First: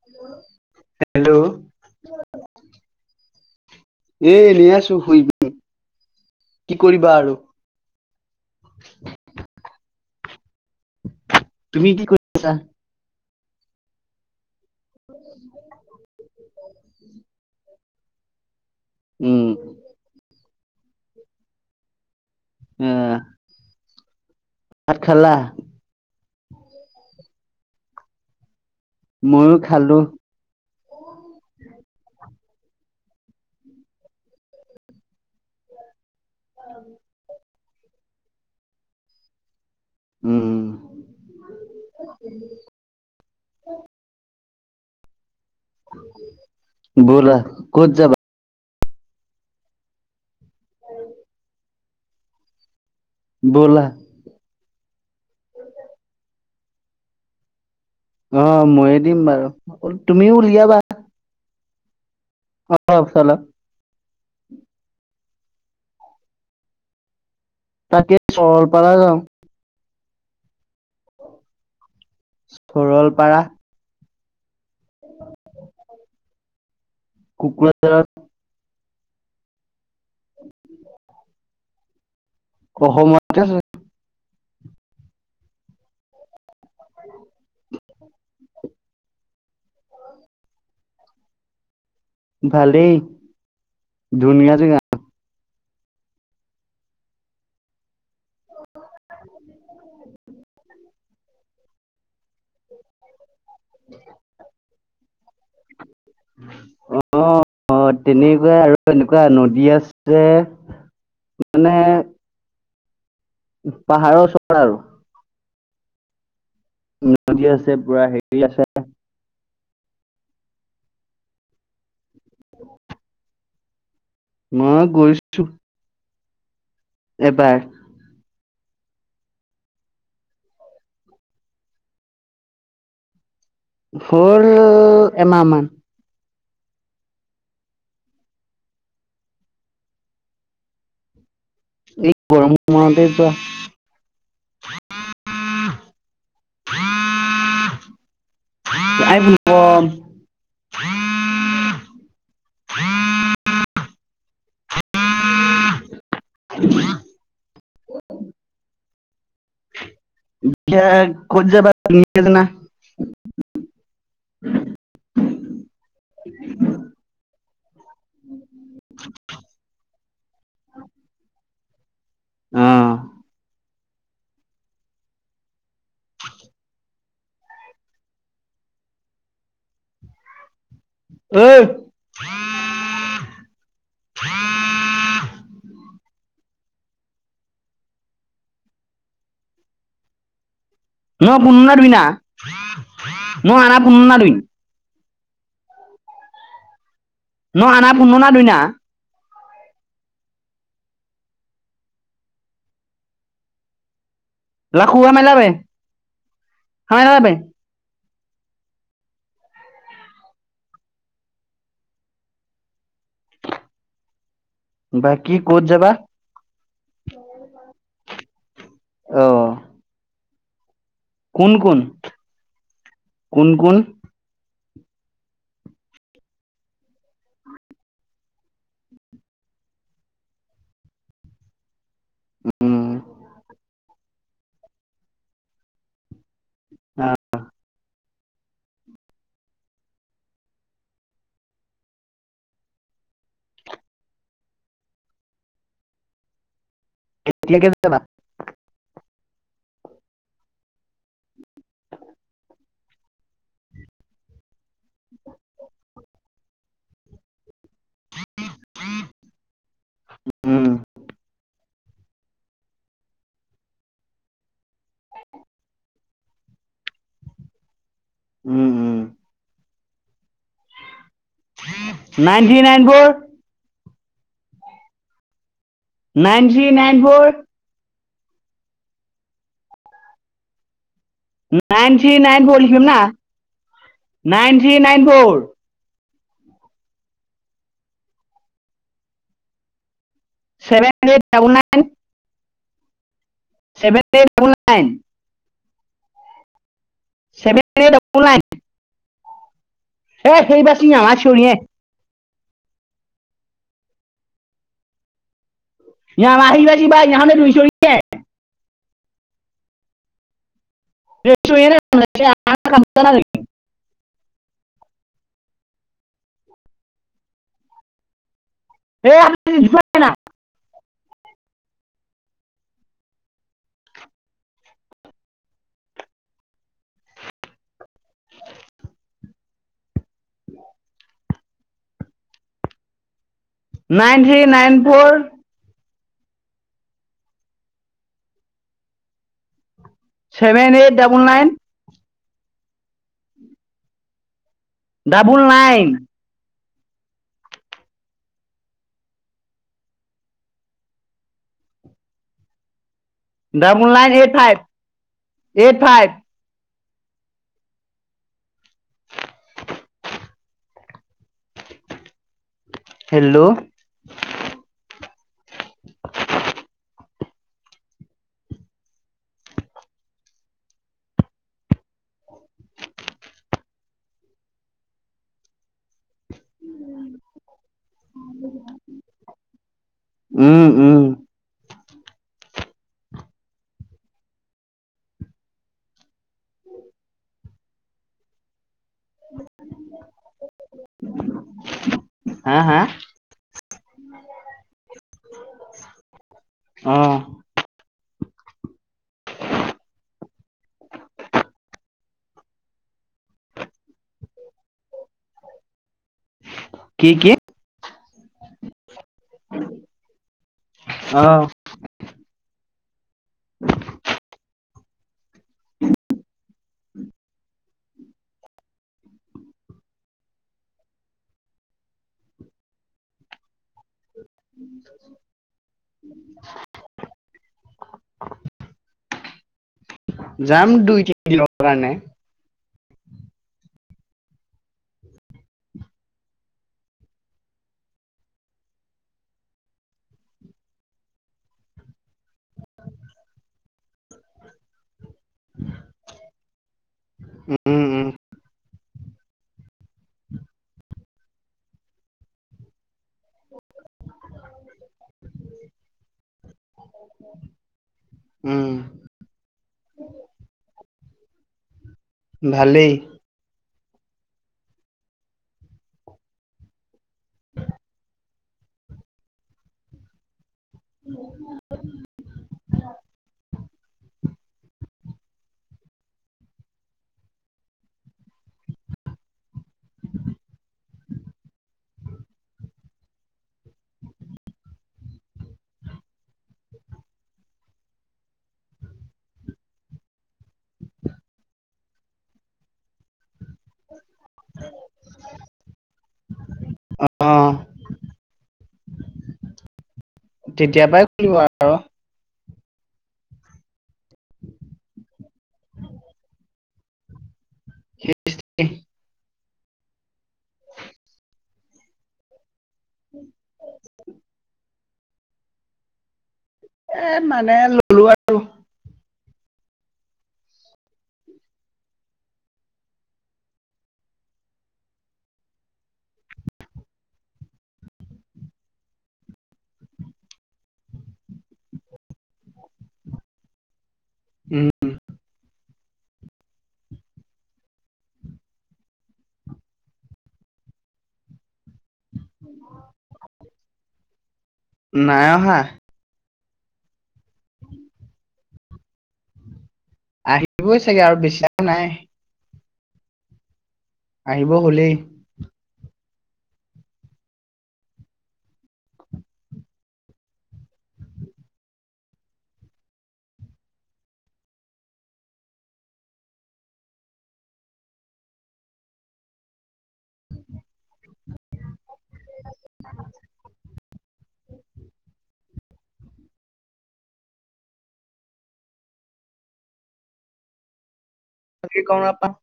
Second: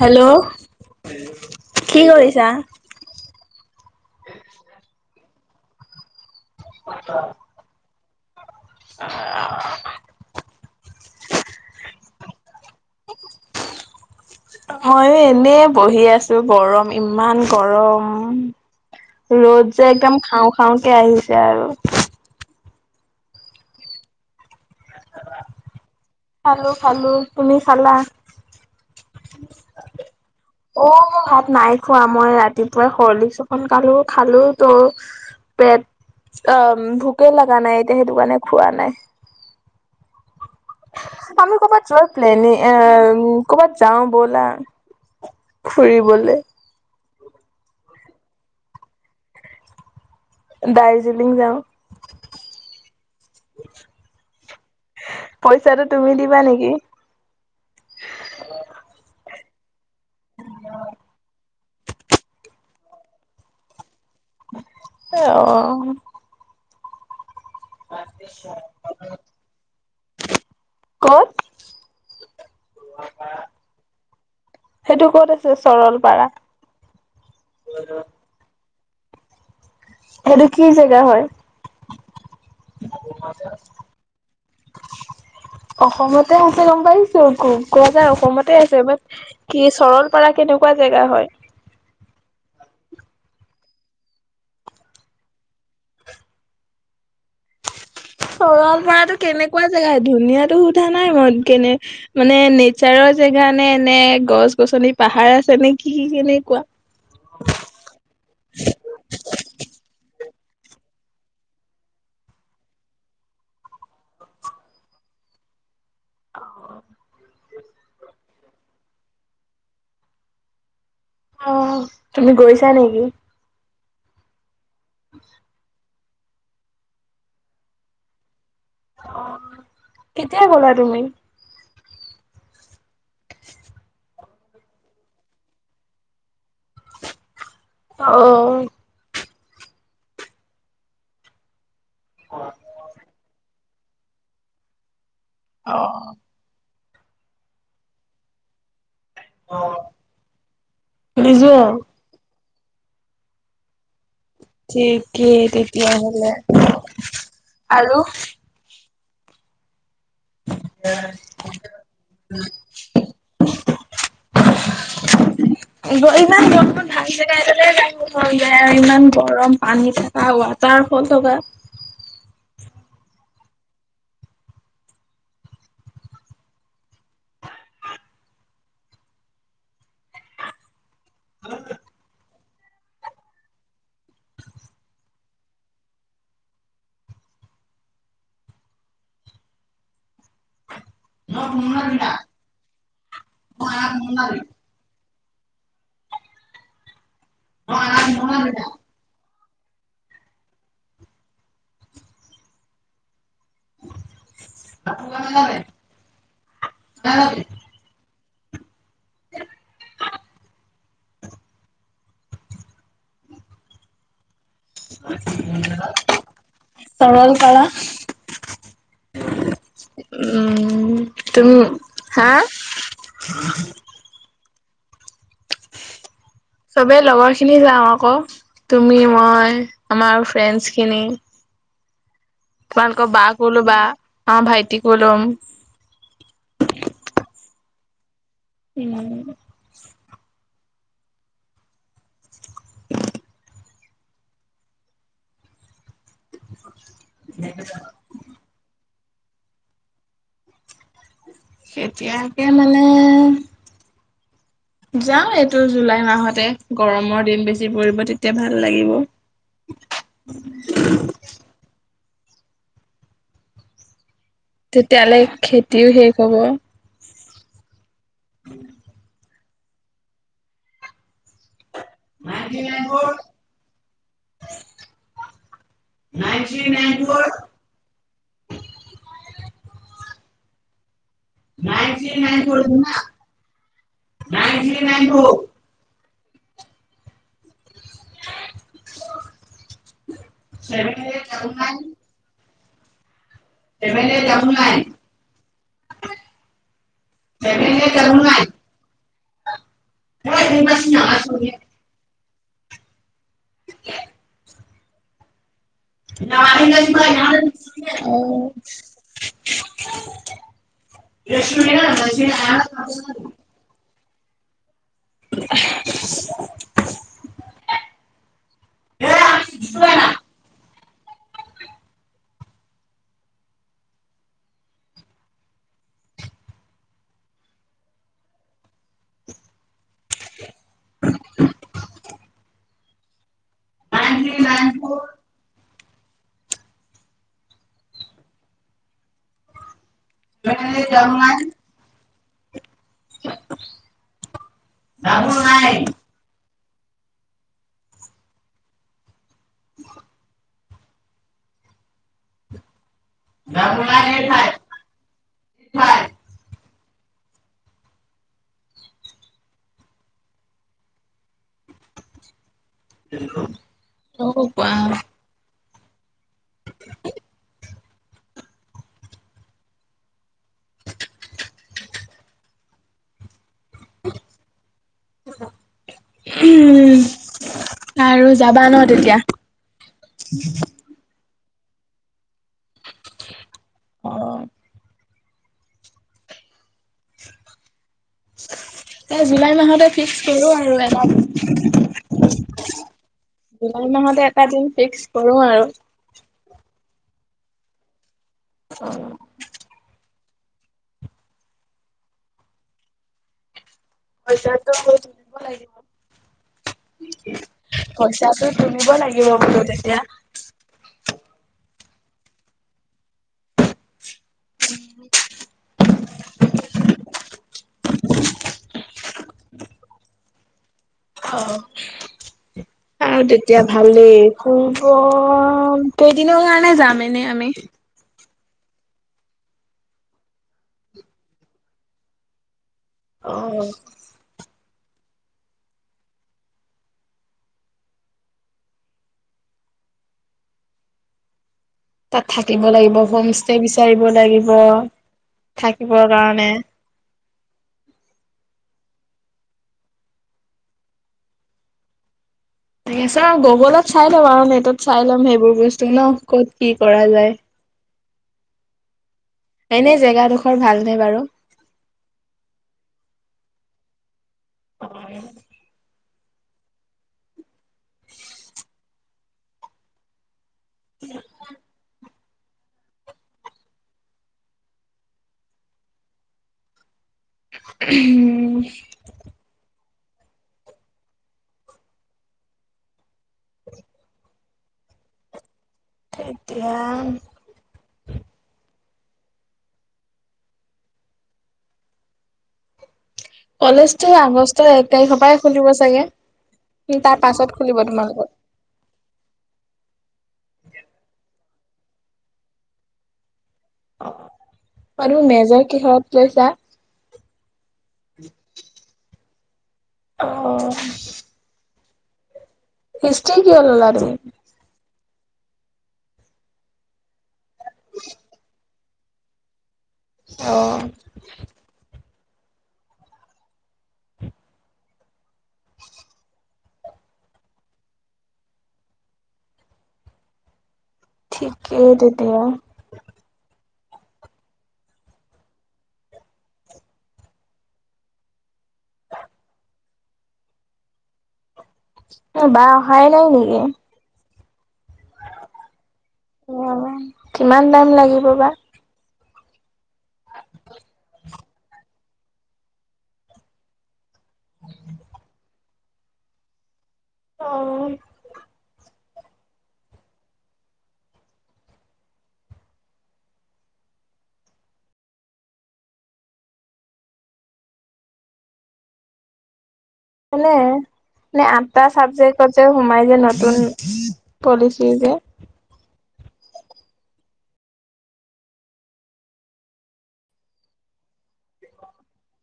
Hello hello কি কৰিছা? এ ল আছো শুবি। কি কৰিবা আৰু? আহ। তুমি কি কৰি আছা? মইয়ো এনে বহি আছো গৰম ইমান গৰম। উম ৰ'জ যে একদম খাওঁ খাওঁকে আহিছে আৰু উম আঠ খেলা? খালো খালো। তুমি খালা? ময়ো খালো অ', ভাত নাই। খোৱা মই ৰাতিপুৱাই খৰ্লি চখন কালো খালো ত পেট অ, ভোকে লাগে [unintelligible] নাই এতিয়া সেইটো কাৰণে খোৱা নাই। উম আমি ক''বাত যোৱা প্লেনি ক''বাত যাও ব'লা। ফুৰিবলে। ব'লা ক'ত যাবা? দাৰ্জিলিং যাওঁ। ব'লা পইচাটো তুমি দিবা নি এক অ ময়ে দিম বাৰু। তুমিও উলিয়া বা! অ', [unintelligible] [unintelligible] অ', তাকে সৰলপাৰা যাওঁ। ক'ত? সৰলপাৰা। সেইটো ক'ত আছে চৰলপাৰা? কুক সেইটো কি জেগা হয়? অসমতে [unintelligible] অসমত তাছে গম পাইছো কোৱা যাৰ অসমতে আছে বাট কি চৰল পাৰা কেনেকুৱা জেগা হয়? [unintelligible] ভালেই ধুনীয়া যেগাটো গ [unintelligible] সৰালপাৰ তো কেনেকুৱা জেগা ধুনীয়া তু [unintelligible] [unintelligible] মন কেনে মানে নেচাৰত। জেগানে এনে গছ গছনি পাহাৰ আছে নেকি? অ', অ', তেনেকুৱা আৰু এনেকুৱা নদী আছে। মানে পাহাৰৰ ওচৰতে আৰু। উ দিয়া আছে। [unintelligible] আছে পুৰা হেৰি আছে। অ', তুমি গৈছা নেকি? মই গৈছো এবাৰ। কেতিয়া গ'লা তুমি? [inaudible] হ'ল এমাহমান অঁ এই গৰমৰ মনতে যোৱা অ', [inaudible] বুজিছো উম [unintelligible] ঠিকে তেতিয়া হ আৰু? হয়। জানা ইমান গৰমটোত ভাল জেগা এটালে যাব মন যায় ইমান গৰম পানী থকা ৱাটাৰ ফল থকা। অঁ, [inaudible] ঐ [inaudible] মই পূৰ্ণ দুইনা মই আনা পূৰ্ণ দুুইন মই আনা [unintelligible] উ [unintelligible] ৰাখো আমে লবে হে লবে বাকী ক'ত যাবা [unintelligible] অ উম তুম কোন কোন হা কোন কোন চবে লগৰ খিনি যাওঁ আকৌ তুমি মই আমাৰ ফ্ৰেণ্ড খিনি। উম অ ভাইটিকো লম অ উম [inaudible] এতিয়া [unintelligible] যাবা [unintelligible] কেতিয়াকে মানে যাও এইটো জুলাই মাহতে গৰমৰ দিন বেছি [unintelligible] ৰিব তেতিয়া ভাল লাগিব উম তেতিয়ালে খেতিও শেষ হব উম উম nine three nine four nine three nine four nine three nine four লিখিম না nine three nine four seven eight double nine seven eight double nine এ সেই বাছ আাছ নে [inaudible] ন [inaudible] [inaudible] [inaudible] এই আপনি [unintelligible] nine three nine four seven eight double nine double nine. ব [unintelligible] double nine eight five eight five অ কোৱা। উম আৰু যাবা ন তেতিয়া। উম উম অ এ জুলাই মাহতে ফিক্স কৰো আৰু হা হা জুলাই মাহতে এটা দিন ফিক্স কৰো আৰু অ [unintelligible] পইচাটো তুলিব লাগিব। কি কি পইচাটো তুলিব লাগিব বোলো তেতিয়া অ [unintelligible] অ আৰু তেতিয়া ভালেই ফুৰিব কেইদিনৰ কাৰণে যাম এনে আমি? যাম দুই তিনি দিনৰ কাৰণে। অ তাত থাকিব লাগিব হোম ষ্টে বিচাৰিব লাগিব। থাকিবৰ কাৰণে উম উম এ চাওঁ গ বলত চাই ল'ম আৰু নেটত চাই ল'ম সেইবোৰ বস্তু ন ক'ত কি কৰা যায়। উম এনে জেগাডোখৰ ভালনে বাৰু? ভালেই। হয় উ [unintelligible] [unintelligible] [unintelligible] উম এতিয়া কলেজতটো আগষ্টৰ এক তাৰিখৰ পৰাই খুলিব চাগে, কি অ তাৰ পাছত খুলিব তোমালোকৰ? তেতিয়াৰ পৰাই খুলিব আৰু। আৰু মেজৰ কিহত লৈছা? স [unintelligible] অ' হিষ্টৰি কিললজ। অ' মানে ললো আৰু। অঅ। ঠিকেই দতিয়া। উম উম বা অহাই নাই নেকি? নাই অহা। অ, কিমান দাম লাগিব বা? আহিবই চাগে আৰু বেছিৰাও নাই। আহিব হলেই। অ' মানে নে আম। এটা চাবজেক্টত যে সোমাই যে নতুন পলিচি যে তে কন আ [unintelligible]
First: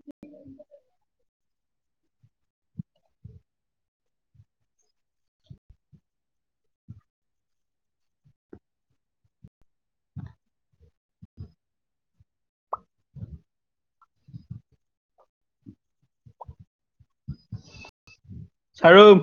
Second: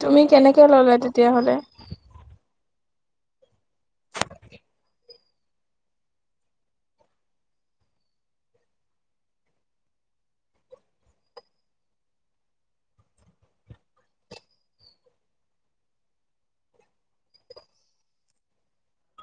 তুমি কেনেকে ললে তেতিয়াহলে? [inaudible] শ্বৰুখ।